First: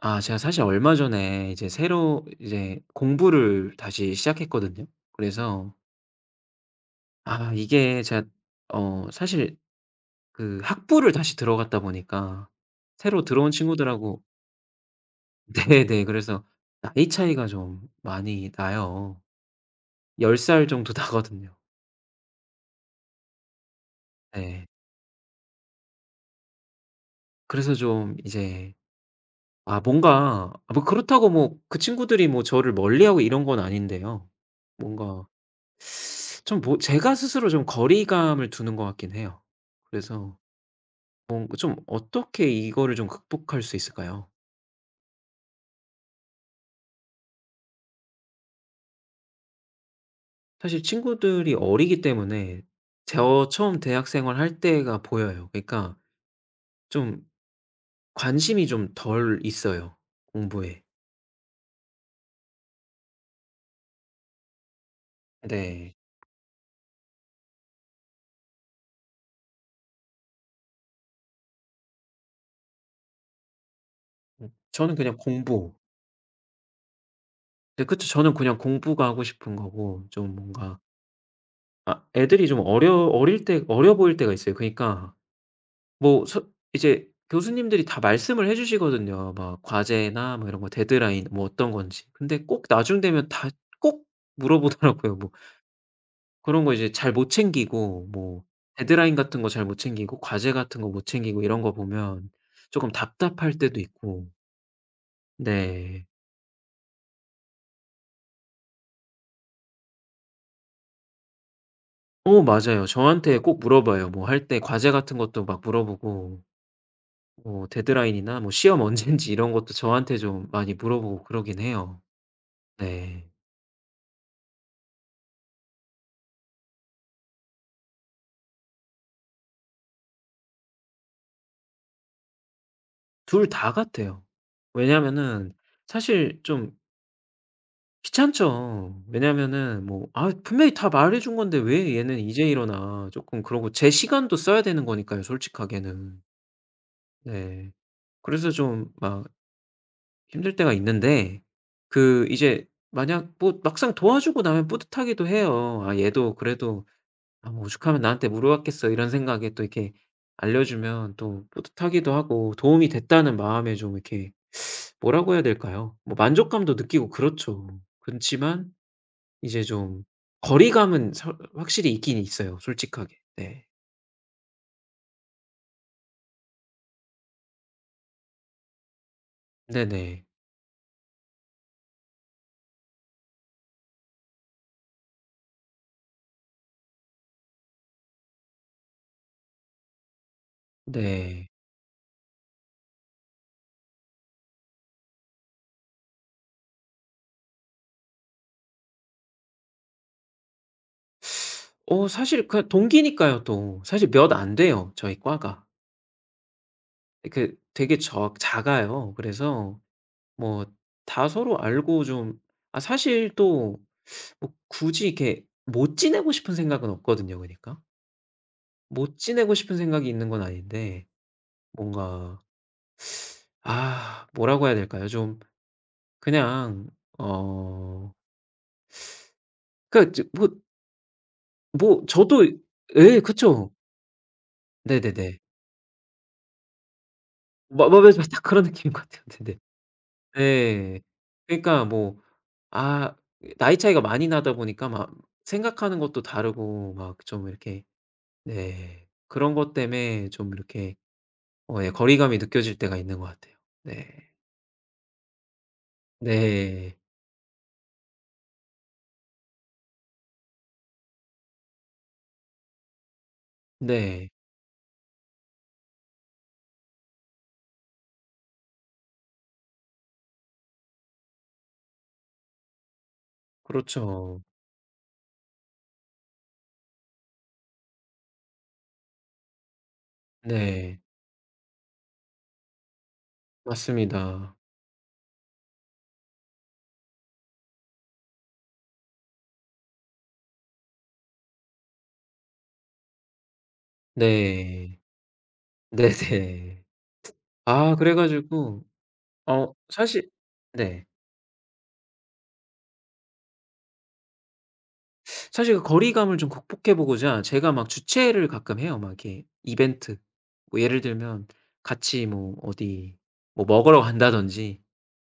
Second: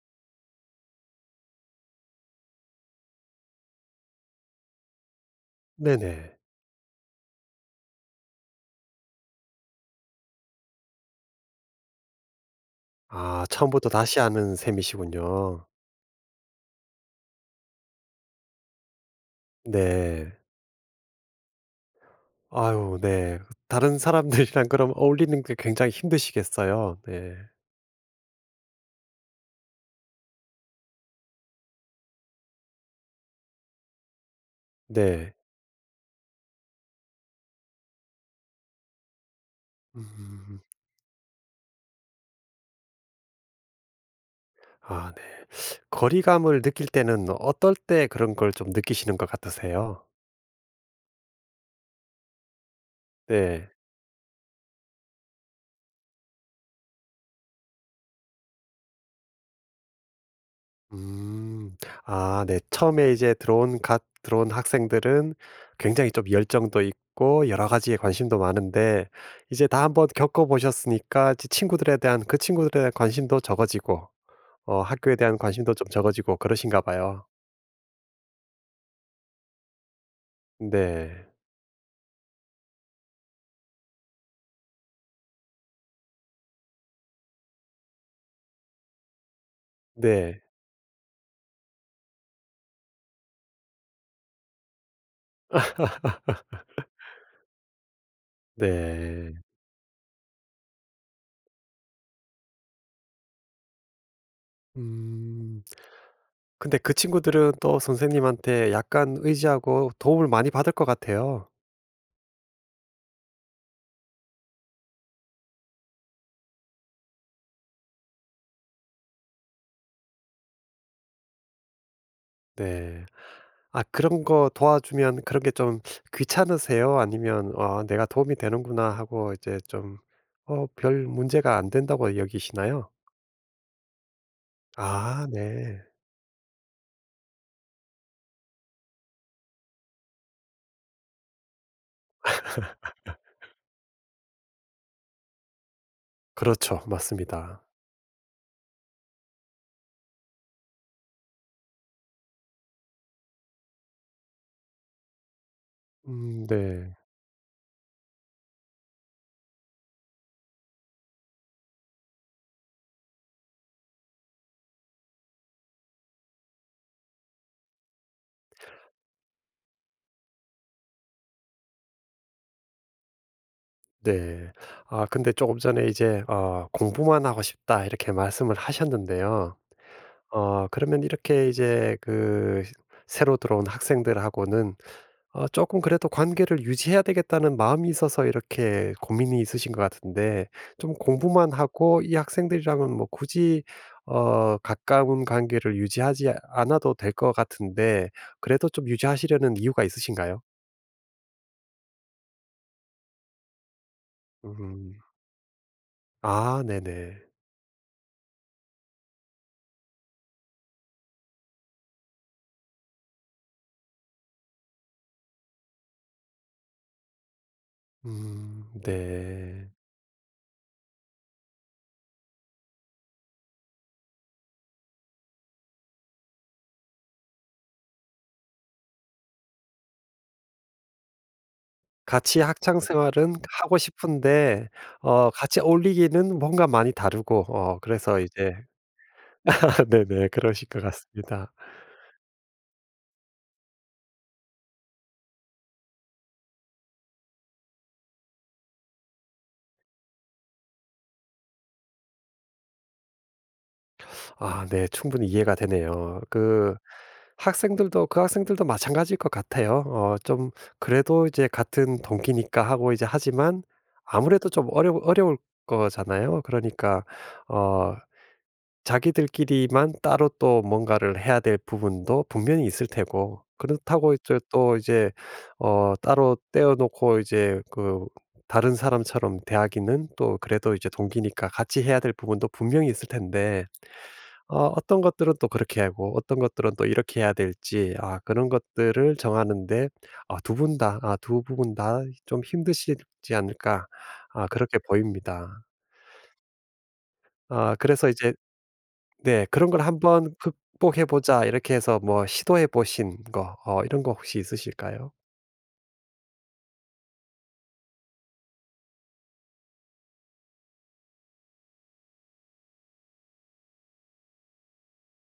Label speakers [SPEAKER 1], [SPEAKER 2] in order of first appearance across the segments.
[SPEAKER 1] 아 제가 사실 얼마 전에 이제 새로 이제 공부를 다시 시작했거든요. 그래서
[SPEAKER 2] 네네.
[SPEAKER 1] 아 이게 제가 사실 그 학부를 다시 들어갔다 보니까 새로
[SPEAKER 2] 아
[SPEAKER 1] 들어온
[SPEAKER 2] 처음부터 다시
[SPEAKER 1] 친구들하고
[SPEAKER 2] 하는 셈이시군요.
[SPEAKER 1] 네네. 그래서 나이 차이가 좀 많이 나요.
[SPEAKER 2] 네.
[SPEAKER 1] 10살 정도 나거든요.
[SPEAKER 2] 아유 네. 다른
[SPEAKER 1] 네.
[SPEAKER 2] 사람들이랑 그럼 어울리는 게 굉장히 힘드시겠어요. 네.
[SPEAKER 1] 그래서 좀 이제 아 뭔가 아 뭐 그렇다고 뭐 그 친구들이 뭐 저를 멀리하고 이런 건 아닌데요. 뭔가
[SPEAKER 2] 네.
[SPEAKER 1] 좀 뭐 제가 스스로 좀 거리감을 두는 것 같긴 해요. 그래서
[SPEAKER 2] 음.
[SPEAKER 1] 뭔가 좀 어떻게 이거를 좀 극복할 수 있을까요?
[SPEAKER 2] 아 네. 거리감을 느낄 때는 어떨 때 그런 걸 좀 느끼시는 것 같으세요?
[SPEAKER 1] 사실 친구들이 어리기 때문에 저
[SPEAKER 2] 네.
[SPEAKER 1] 처음 대학 생활할 때가 보여요. 그러니까 좀 관심이 좀 덜 있어요, 공부에.
[SPEAKER 2] 음. 아 네. 처음에 이제 들어온 갓 들어온 학생들은
[SPEAKER 1] 네.
[SPEAKER 2] 굉장히 좀 열정도 있고 여러 가지에 관심도 많은데, 이제 다 한번 겪어 보셨으니까 이제 친구들에 대한 관심도 적어지고
[SPEAKER 1] 저는
[SPEAKER 2] 학교에
[SPEAKER 1] 그냥
[SPEAKER 2] 대한 관심도
[SPEAKER 1] 공부.
[SPEAKER 2] 좀 적어지고 그러신가 봐요.
[SPEAKER 1] 네 그쵸. 저는 그냥 공부가 하고 싶은 거고 좀 뭔가
[SPEAKER 2] 네.
[SPEAKER 1] 아 애들이 좀 어려 어릴 때 어려 보일 때가 있어요. 그러니까 뭐 서 이제 교수님들이 다 말씀을 해 주시거든요. 막 과제나
[SPEAKER 2] 네.
[SPEAKER 1] 뭐 이런 거 데드라인 뭐 어떤 건지. 근데 꼭 나중 되면 다 꼭 물어보더라고요. 뭐 그런 거 이제 잘 못 챙기고 뭐 데드라인
[SPEAKER 2] 네.
[SPEAKER 1] 같은 거 잘 못 챙기고 과제 같은 거 못 챙기고 이런 거 보면 쪼끔 답답할 때도 있고.
[SPEAKER 2] 음.
[SPEAKER 1] 네.
[SPEAKER 2] 근데 그 친구들은 또 선생님한테 약간 의지하고 도움을 많이 받을 것 같아요.
[SPEAKER 1] 어 맞아요. 저한테 꼭 물어봐요. 뭐 할 때 과제 같은 것도 막 물어보고 뭐 데드라인이나 뭐 시험 언젠지 이런 것도 저한테 좀 많이 물어보고 그러긴 해요.
[SPEAKER 2] 네.
[SPEAKER 1] 네.
[SPEAKER 2] 아 그런 거 도와주면 그런 게 좀 귀찮으세요? 아니면 '아 내가 도움이 되는구나.' 하고 이제 좀 별 문제가 안 된다고 여기시나요?
[SPEAKER 1] 둘 다 같아요.
[SPEAKER 2] 아
[SPEAKER 1] 왜냐하면은
[SPEAKER 2] 네.
[SPEAKER 1] 사실 좀 귀찮죠. 왜냐하면은 뭐 '아 분명히 다 말해 준 건데 왜 얘는 이제 일어나.' 쪼끔 그러고 제 시간도 써야 되는 거니까요 솔직하게는.
[SPEAKER 2] 그렇죠. 맞습니다.
[SPEAKER 1] 네. 그래서 좀 막 힘들 때가 있는데 그 이제 만약 뭐 막상 도와주고 나면 뿌듯하기도 해요. '아 얘도 그래도
[SPEAKER 2] 네.
[SPEAKER 1] 아 뭐 오죽하면 나한테 물어봤겠어.' 이런 생각에 또 이렇게 알려주면 또 뿌듯하기도 하고 도움이 됐다는 마음에 좀 이렇게 뭐라고 해야 될까요? 뭐 만족감도 느끼고 그렇죠. 그렇지만 이제 좀 거리감은 설 확실히 있긴 있어요 솔직하게. 네.
[SPEAKER 2] 네. 아 근데 조금 전에 이제 "공부만 하고 싶다." 이렇게 말씀을 하셨는데요.
[SPEAKER 1] 네네.
[SPEAKER 2] 그러면 이렇게 이제 그 새로 들어온 학생들하고는, 아 조금 그래도 관계를 유지해야 되겠다는 마음이 있어서 이렇게 고민이 있으신 것 같은데, 좀
[SPEAKER 1] 네.
[SPEAKER 2] 공부만 하고 이 학생들이랑은 뭐 굳이 가까운 관계를 유지하지 않아도 될 것 같은데, 그래도 좀 유지하시려는 이유가 있으신가요?
[SPEAKER 1] 어 사실 그냥 동기니까요 또. 사실 몇 안 돼요
[SPEAKER 2] 음.
[SPEAKER 1] 저희 과가.
[SPEAKER 2] 아 네네.
[SPEAKER 1] 그 되게 적 작아요. 그래서 뭐 다 서로 알고 좀 아 사실 또 뭐 굳이 이렇게 못 지내고 싶은 생각은 없거든요 그니까. 못 지내고
[SPEAKER 2] 네.
[SPEAKER 1] 싶은 생각이 있는 건 아닌데 뭔가 아 뭐라고 해야 될까요? 좀 그냥 어 그러니까 뭐뭐
[SPEAKER 2] 같이
[SPEAKER 1] 저도
[SPEAKER 2] 학창
[SPEAKER 1] 예
[SPEAKER 2] 생활은
[SPEAKER 1] 그쵸.
[SPEAKER 2] 하고 싶은데
[SPEAKER 1] 네네네.
[SPEAKER 2] 같이 어울리기는 뭔가 많이 다르고
[SPEAKER 1] 마 마 맞아요.
[SPEAKER 2] 그래서
[SPEAKER 1] 딱
[SPEAKER 2] 이제.
[SPEAKER 1] 그런 느낌인 것 같아요. 네네.
[SPEAKER 2] 네네. 그러실 것
[SPEAKER 1] 예.
[SPEAKER 2] 같습니다.
[SPEAKER 1] 그러니까 뭐 아 나이 차이가 많이 나다 보니까 막 생각하는 것도 다르고 막 좀 이렇게 네 그런 것 때문에 좀 이렇게 어 예 거리감이 느껴질 때가 있는 것 같아요. 네.
[SPEAKER 2] 아 네. 충분히 이해가 되네요. 그
[SPEAKER 1] 네.
[SPEAKER 2] 학생들도 그 학생들도 마찬가지일 것 같아요. 좀 그래도 이제 같은 동기니까 하고 이제, 하지만
[SPEAKER 1] 네.
[SPEAKER 2] 아무래도 좀 어려울 거잖아요. 그러니까 어 자기들끼리만 따로 또 뭔가를 해야 될 부분도 분명히 있을 테고, 그렇다고 이제
[SPEAKER 1] 그렇죠.
[SPEAKER 2] 또 이제 따로 떼어 놓고 이제 그 다른 사람처럼 대하기는 또 그래도 이제
[SPEAKER 1] 네.
[SPEAKER 2] 동기니까 같이 해야 될 부분도 분명히 있을 텐데,
[SPEAKER 1] 맞습니다.
[SPEAKER 2] 어떤 것들은 또 그렇게 하고 어떤 것들은 또 이렇게 해야 될지, 아 그런 것들을 정하는데 아 두 분 다아부분 다 좀 힘드시지 않을까, 아 그렇게
[SPEAKER 1] 네.
[SPEAKER 2] 보입니다.
[SPEAKER 1] 네네.
[SPEAKER 2] 아
[SPEAKER 1] 아
[SPEAKER 2] 그래서
[SPEAKER 1] 그래
[SPEAKER 2] 이제.
[SPEAKER 1] 가지고
[SPEAKER 2] 네, 그런
[SPEAKER 1] 어
[SPEAKER 2] 걸
[SPEAKER 1] 사실
[SPEAKER 2] 한번 '극복해
[SPEAKER 1] 네.
[SPEAKER 2] 보자.' 이렇게 해서 뭐 시도해 보신 거 이런 거 혹시 있으실까요?
[SPEAKER 1] 사실 그 거리감을 좀 극복해 보고자 제가 막 주최를 가끔 해요. 막 이렇게 이벤트. 뭐 예를 들면 같이 뭐 어디 뭐 먹으러 간다든지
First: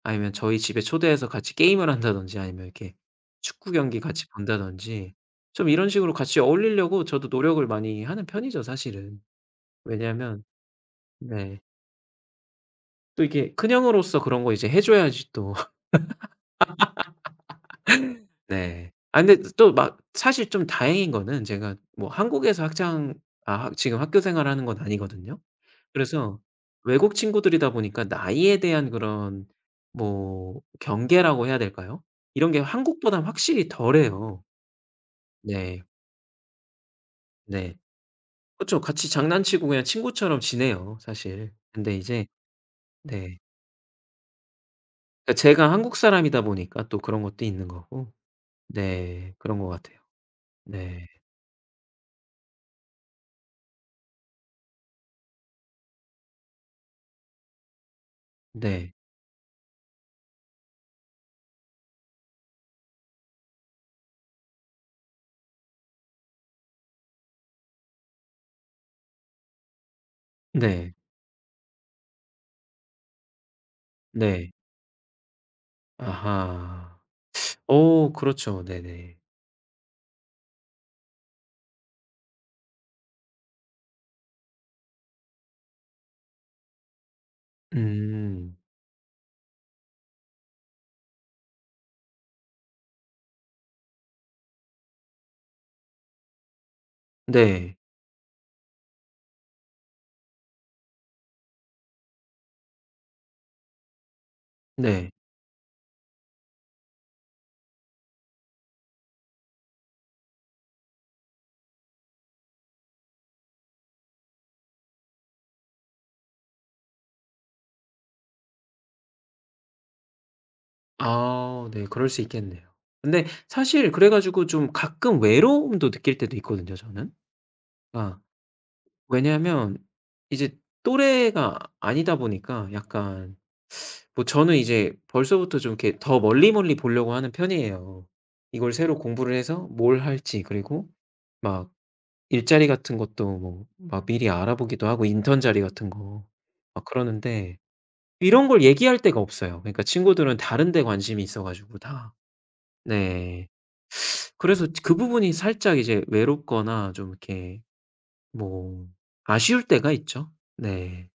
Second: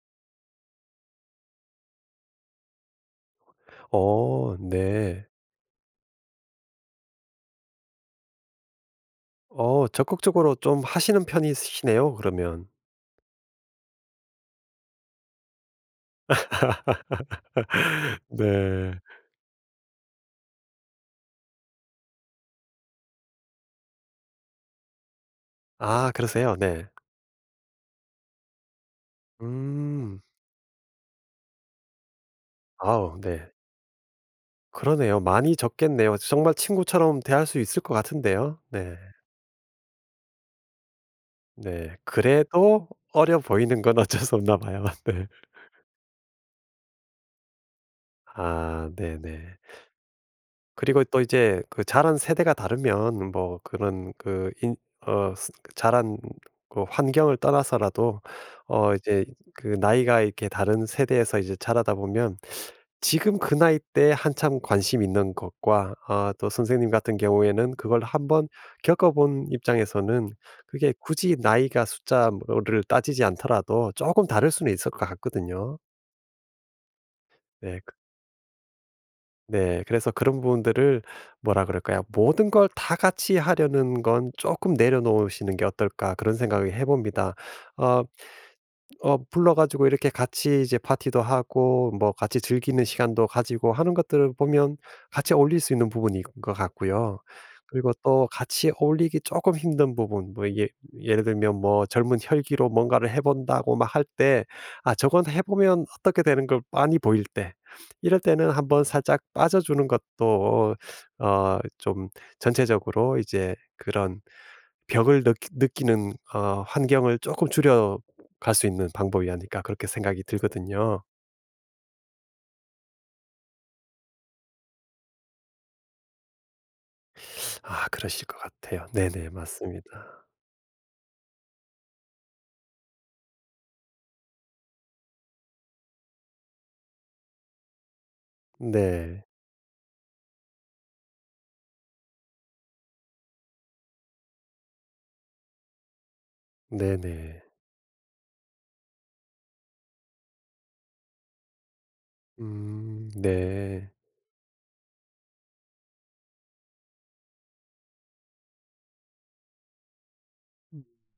[SPEAKER 1] 아니면 저희 집에 초대해서 같이 게임을 한다든지 아니면 이렇게 축구 경기 같이
[SPEAKER 2] 어
[SPEAKER 1] 본다든지
[SPEAKER 2] 네.
[SPEAKER 1] 좀 이런 식으로 같이 어울리려고 저도 노력을 많이 하는 편이죠 사실은. 왜냐하면
[SPEAKER 2] 적극적으로 좀 하시는
[SPEAKER 1] 네.
[SPEAKER 2] 편이시네요, 그러면.
[SPEAKER 1] 또 이게 큰 형으로서 그런 거 이제 해 줘야지 또 네.
[SPEAKER 2] 네.
[SPEAKER 1] 아 근데 또 막 사실 좀 다행인 거는 제가 뭐 한국에서 학장 아 지금 학교 생활하는 건 아니거든요.
[SPEAKER 2] 아
[SPEAKER 1] 그래서
[SPEAKER 2] 그러세요? 네.
[SPEAKER 1] 외국 친구들이다 보니까 나이에 대한 그런
[SPEAKER 2] 음.
[SPEAKER 1] 뭐 경계라고 해야 될까요? 이런 게
[SPEAKER 2] 아우
[SPEAKER 1] 한국보단
[SPEAKER 2] 네.
[SPEAKER 1] 확실히 덜해요.
[SPEAKER 2] 그러네요. 많이
[SPEAKER 1] 네.
[SPEAKER 2] 적겠네요. 정말 친구처럼 대할 수
[SPEAKER 1] 네.
[SPEAKER 2] 있을 것 같은데요.
[SPEAKER 1] 그쵸.
[SPEAKER 2] 네.
[SPEAKER 1] 같이 장난치고 그냥 친구처럼 지내요 사실. 근데
[SPEAKER 2] 네.
[SPEAKER 1] 이제
[SPEAKER 2] 그래도
[SPEAKER 1] 네.
[SPEAKER 2] 어려 보이는 건 어쩔 수 없나 봐요. 네.
[SPEAKER 1] 그러니까 제가 한국 사람이다 보니까 또 그런 것도 있는 거고.
[SPEAKER 2] 아
[SPEAKER 1] 네.
[SPEAKER 2] 네네.
[SPEAKER 1] 그런 것 같아요.
[SPEAKER 2] 그리고
[SPEAKER 1] 네.
[SPEAKER 2] 또 이제 그 자란 세대가 다르면 뭐 그런 그 인 어스 그 자란 그 환경을 떠나서라도,
[SPEAKER 1] 네.
[SPEAKER 2] 이제 그 나이가 이렇게 다른 세대에서 이제 자라다 보면, 지금 그 나이 때 한참 관심 있는 것과, 아 또 선생님 같은 경우에는 그걸 한번 겪어 본 입장에서는 그게
[SPEAKER 1] 네.
[SPEAKER 2] 굳이 나이가 숫자를 따지지 않더라도 조금 다를
[SPEAKER 1] 네.
[SPEAKER 2] 수는 있을 것 같거든요.
[SPEAKER 1] 아하.
[SPEAKER 2] 네.
[SPEAKER 1] 어 그렇죠. 네네.
[SPEAKER 2] 네. 그래서 그런 부분들을, 뭐라 그럴까요? '모든 걸 다 같이 하려는 건 조금 내려놓으시는 게 어떨까.' 그런 생각을 해 봅니다. 어
[SPEAKER 1] 음.
[SPEAKER 2] 불러 가지고 이렇게 같이 이제 파티도 하고 뭐 같이 즐기는 시간도 가지고 하는 것들을 보면 같이 어울릴 수 있는 부분인 것 같고요.
[SPEAKER 1] 네.
[SPEAKER 2] 그리고 또 같이 어울리기 조금 힘든 부분, 뭐 이게 예를 들면 뭐 젊은 혈기로 뭔가를 해 본다고 막 할 때, 아
[SPEAKER 1] 네.
[SPEAKER 2] 저건 해 보면 어떻게 되는 걸 빤히 보일 때, 이럴 때는 한번 살짝 빠져 주는 것도 좀 전체적으로 이제 그런 벽을 느끼는 환경을 조금 줄여갈 수 있는 방법이 아닐까, 그렇게 생각이 들거든요.
[SPEAKER 1] 아 네. 그럴 수 있겠네요. 근데 사실 그래 가지고 좀 가끔 외로움도 느낄 때도 있거든요 저는.
[SPEAKER 2] 아
[SPEAKER 1] 그러니까
[SPEAKER 2] 그러실 것 같아요. 네네.
[SPEAKER 1] 왜냐하면
[SPEAKER 2] 맞습니다.
[SPEAKER 1] 이제 또래가 아니다 보니까 약간 뭐 저는 이제 벌써부터 좀 이렇게 더 멀리 멀리 보려고 하는 편이에요. 이걸 새로
[SPEAKER 2] 네.
[SPEAKER 1] 공부를 해서 뭘 할지 그리고 막 일자리 같은 것도 뭐 막 미리 알아보기도 하고 인턴 자리 같은 거 막
[SPEAKER 2] 네네.
[SPEAKER 1] 그러는데 이런 걸 얘기할 데가 없어요. 그러니까 친구들은 다른 데 관심이 있어 가지고 다. 네.
[SPEAKER 2] 네.
[SPEAKER 1] 그래서 그 부분이 살짝 이제 외롭거나 좀 이렇게 뭐 아쉬울 때가 있죠. 네.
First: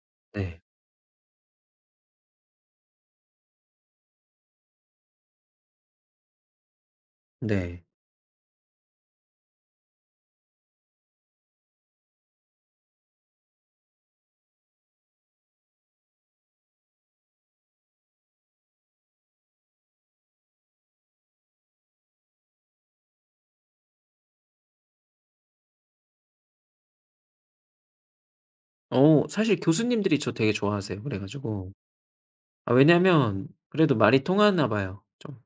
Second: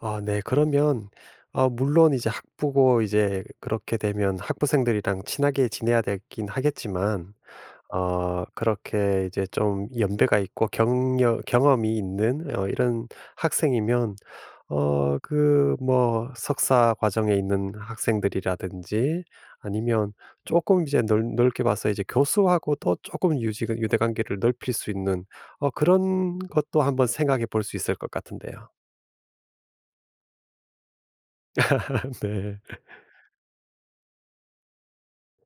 [SPEAKER 2] 아 네.
[SPEAKER 1] 네.
[SPEAKER 2] 그러면, 아 물론 이제 학부고 이제 그렇게 되면 학부생들이랑 친하게 지내야 되긴 하겠지만,
[SPEAKER 1] 네.
[SPEAKER 2] 그렇게 이제 좀 연배가 있고 경력 경험이 있는 이런 학생이면 그 뭐 석사 과정에 있는 학생들이라든지, 아니면 조금 이제 넓 넓게 봐서 이제 교수하고 또 조금 유지 유대 관계를 넓힐 수 있는 그런 것도 한번 생각해 볼 수 있을 것 같은데요.
[SPEAKER 1] 어 사실 교수님들이 저 되게 좋아하세요. 그래 가지고
[SPEAKER 2] 네.
[SPEAKER 1] 아 왜냐면 그래도 말이 통하나 봐요 좀.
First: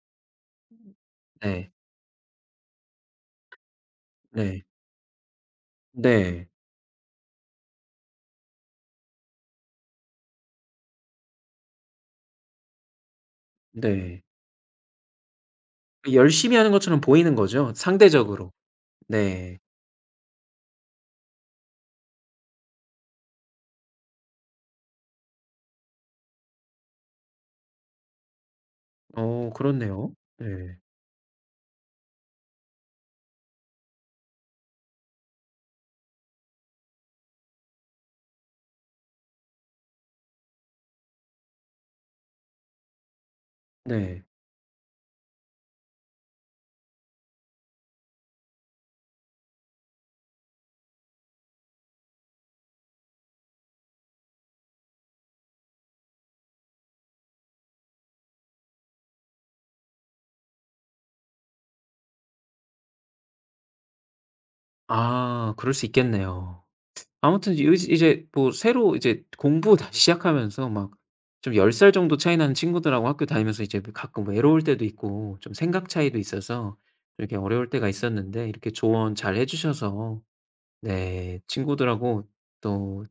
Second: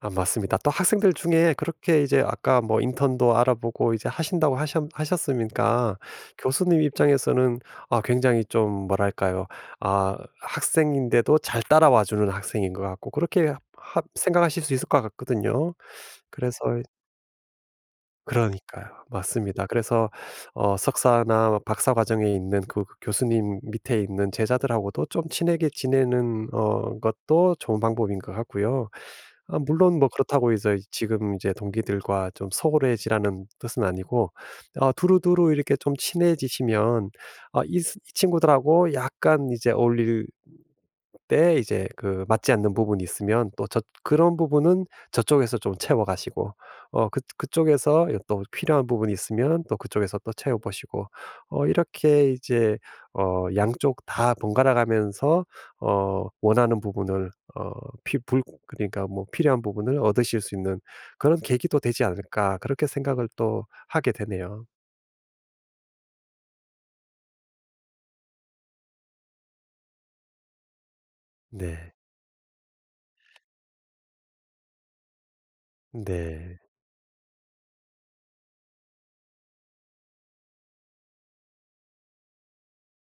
[SPEAKER 2] 아 맞습니다. 또 학생들 중에
[SPEAKER 1] 네.
[SPEAKER 2] 그렇게 이제 아까 뭐 인턴도 알아보고 이제 하신다고
[SPEAKER 1] 네.
[SPEAKER 2] 하셨으니까
[SPEAKER 1] 네.
[SPEAKER 2] 교수님 입장에서는, 아 굉장히 좀 뭐랄까요? 아 학생인데도 잘 따라와 주는 학생인 것 같고, 그렇게
[SPEAKER 1] 네.
[SPEAKER 2] 생각하실 수 있을 것 같거든요.
[SPEAKER 1] 그 열심히
[SPEAKER 2] 그래서.
[SPEAKER 1] 하는 것처럼 보이는 거죠 상대적으로.
[SPEAKER 2] 그러니까요.
[SPEAKER 1] 네.
[SPEAKER 2] 맞습니다. 그래서 석사나 뭐 박사 과정에 있는 그 교수님 밑에 있는 제자들하고도 좀 친하게 지내는 것도 좋은 방법인 것 같고요.
[SPEAKER 1] 어
[SPEAKER 2] 아 물론 뭐
[SPEAKER 1] 그렇네요.
[SPEAKER 2] 그렇다고 해서
[SPEAKER 1] 네.
[SPEAKER 2] 지금 이제 동기들과 좀 소홀해지라는 뜻은 아니고, 두루두루 이렇게 좀 친해지시면, 아 이 친구들하고 약간 이제 어울릴 때 이제 그 맞지 않는 부분이 있으면 또 저
[SPEAKER 1] 네.
[SPEAKER 2] 그런 부분은 저쪽에서 좀 채워 가시고, 그쪽에서 예 또 필요한 부분이 있으면 또 그쪽에서 또 채워 보시고, 이렇게 이제 양쪽 다 번갈아 가면서 원하는 부분을 어 피 불 그러니까 뭐 필요한 부분을 얻으실 수 있는 그런 계기도 되지 않을까, 그렇게 생각을 또 하게 되네요.
[SPEAKER 1] 아 그럴 수 있겠네요. 아무튼 이 이제 뭐 새로 이제 공부 다시 시작하면서 막 좀 10살
[SPEAKER 2] 네.
[SPEAKER 1] 정도 차이 나는 친구들하고 학교 다니면서 이제 뭐 가끔 뭐 외로울 때도 있고 좀 생각 차이도
[SPEAKER 2] 네.
[SPEAKER 1] 있어서 이렇게 어려울 때가 있었는데 이렇게 조언 잘해 주셔서 네 친구들하고 또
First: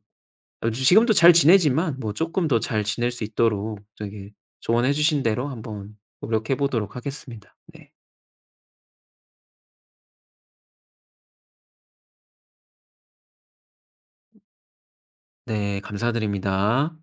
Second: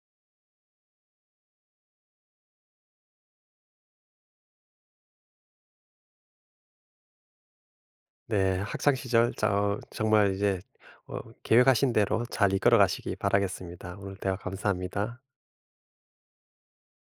[SPEAKER 1] 어 지금도 잘 지내지만 뭐 조금 더 잘 지낼 수 있도록 저기 조언해 주신 대로 한번 노력해 보도록 하겠습니다. 네.
[SPEAKER 2] 네. 학창 시절 저 정말 이제 계획하신 대로 잘 이끌어 가시기 바라겠습니다. 오늘 대화 감사합니다.
[SPEAKER 1] 네, 감사드립니다.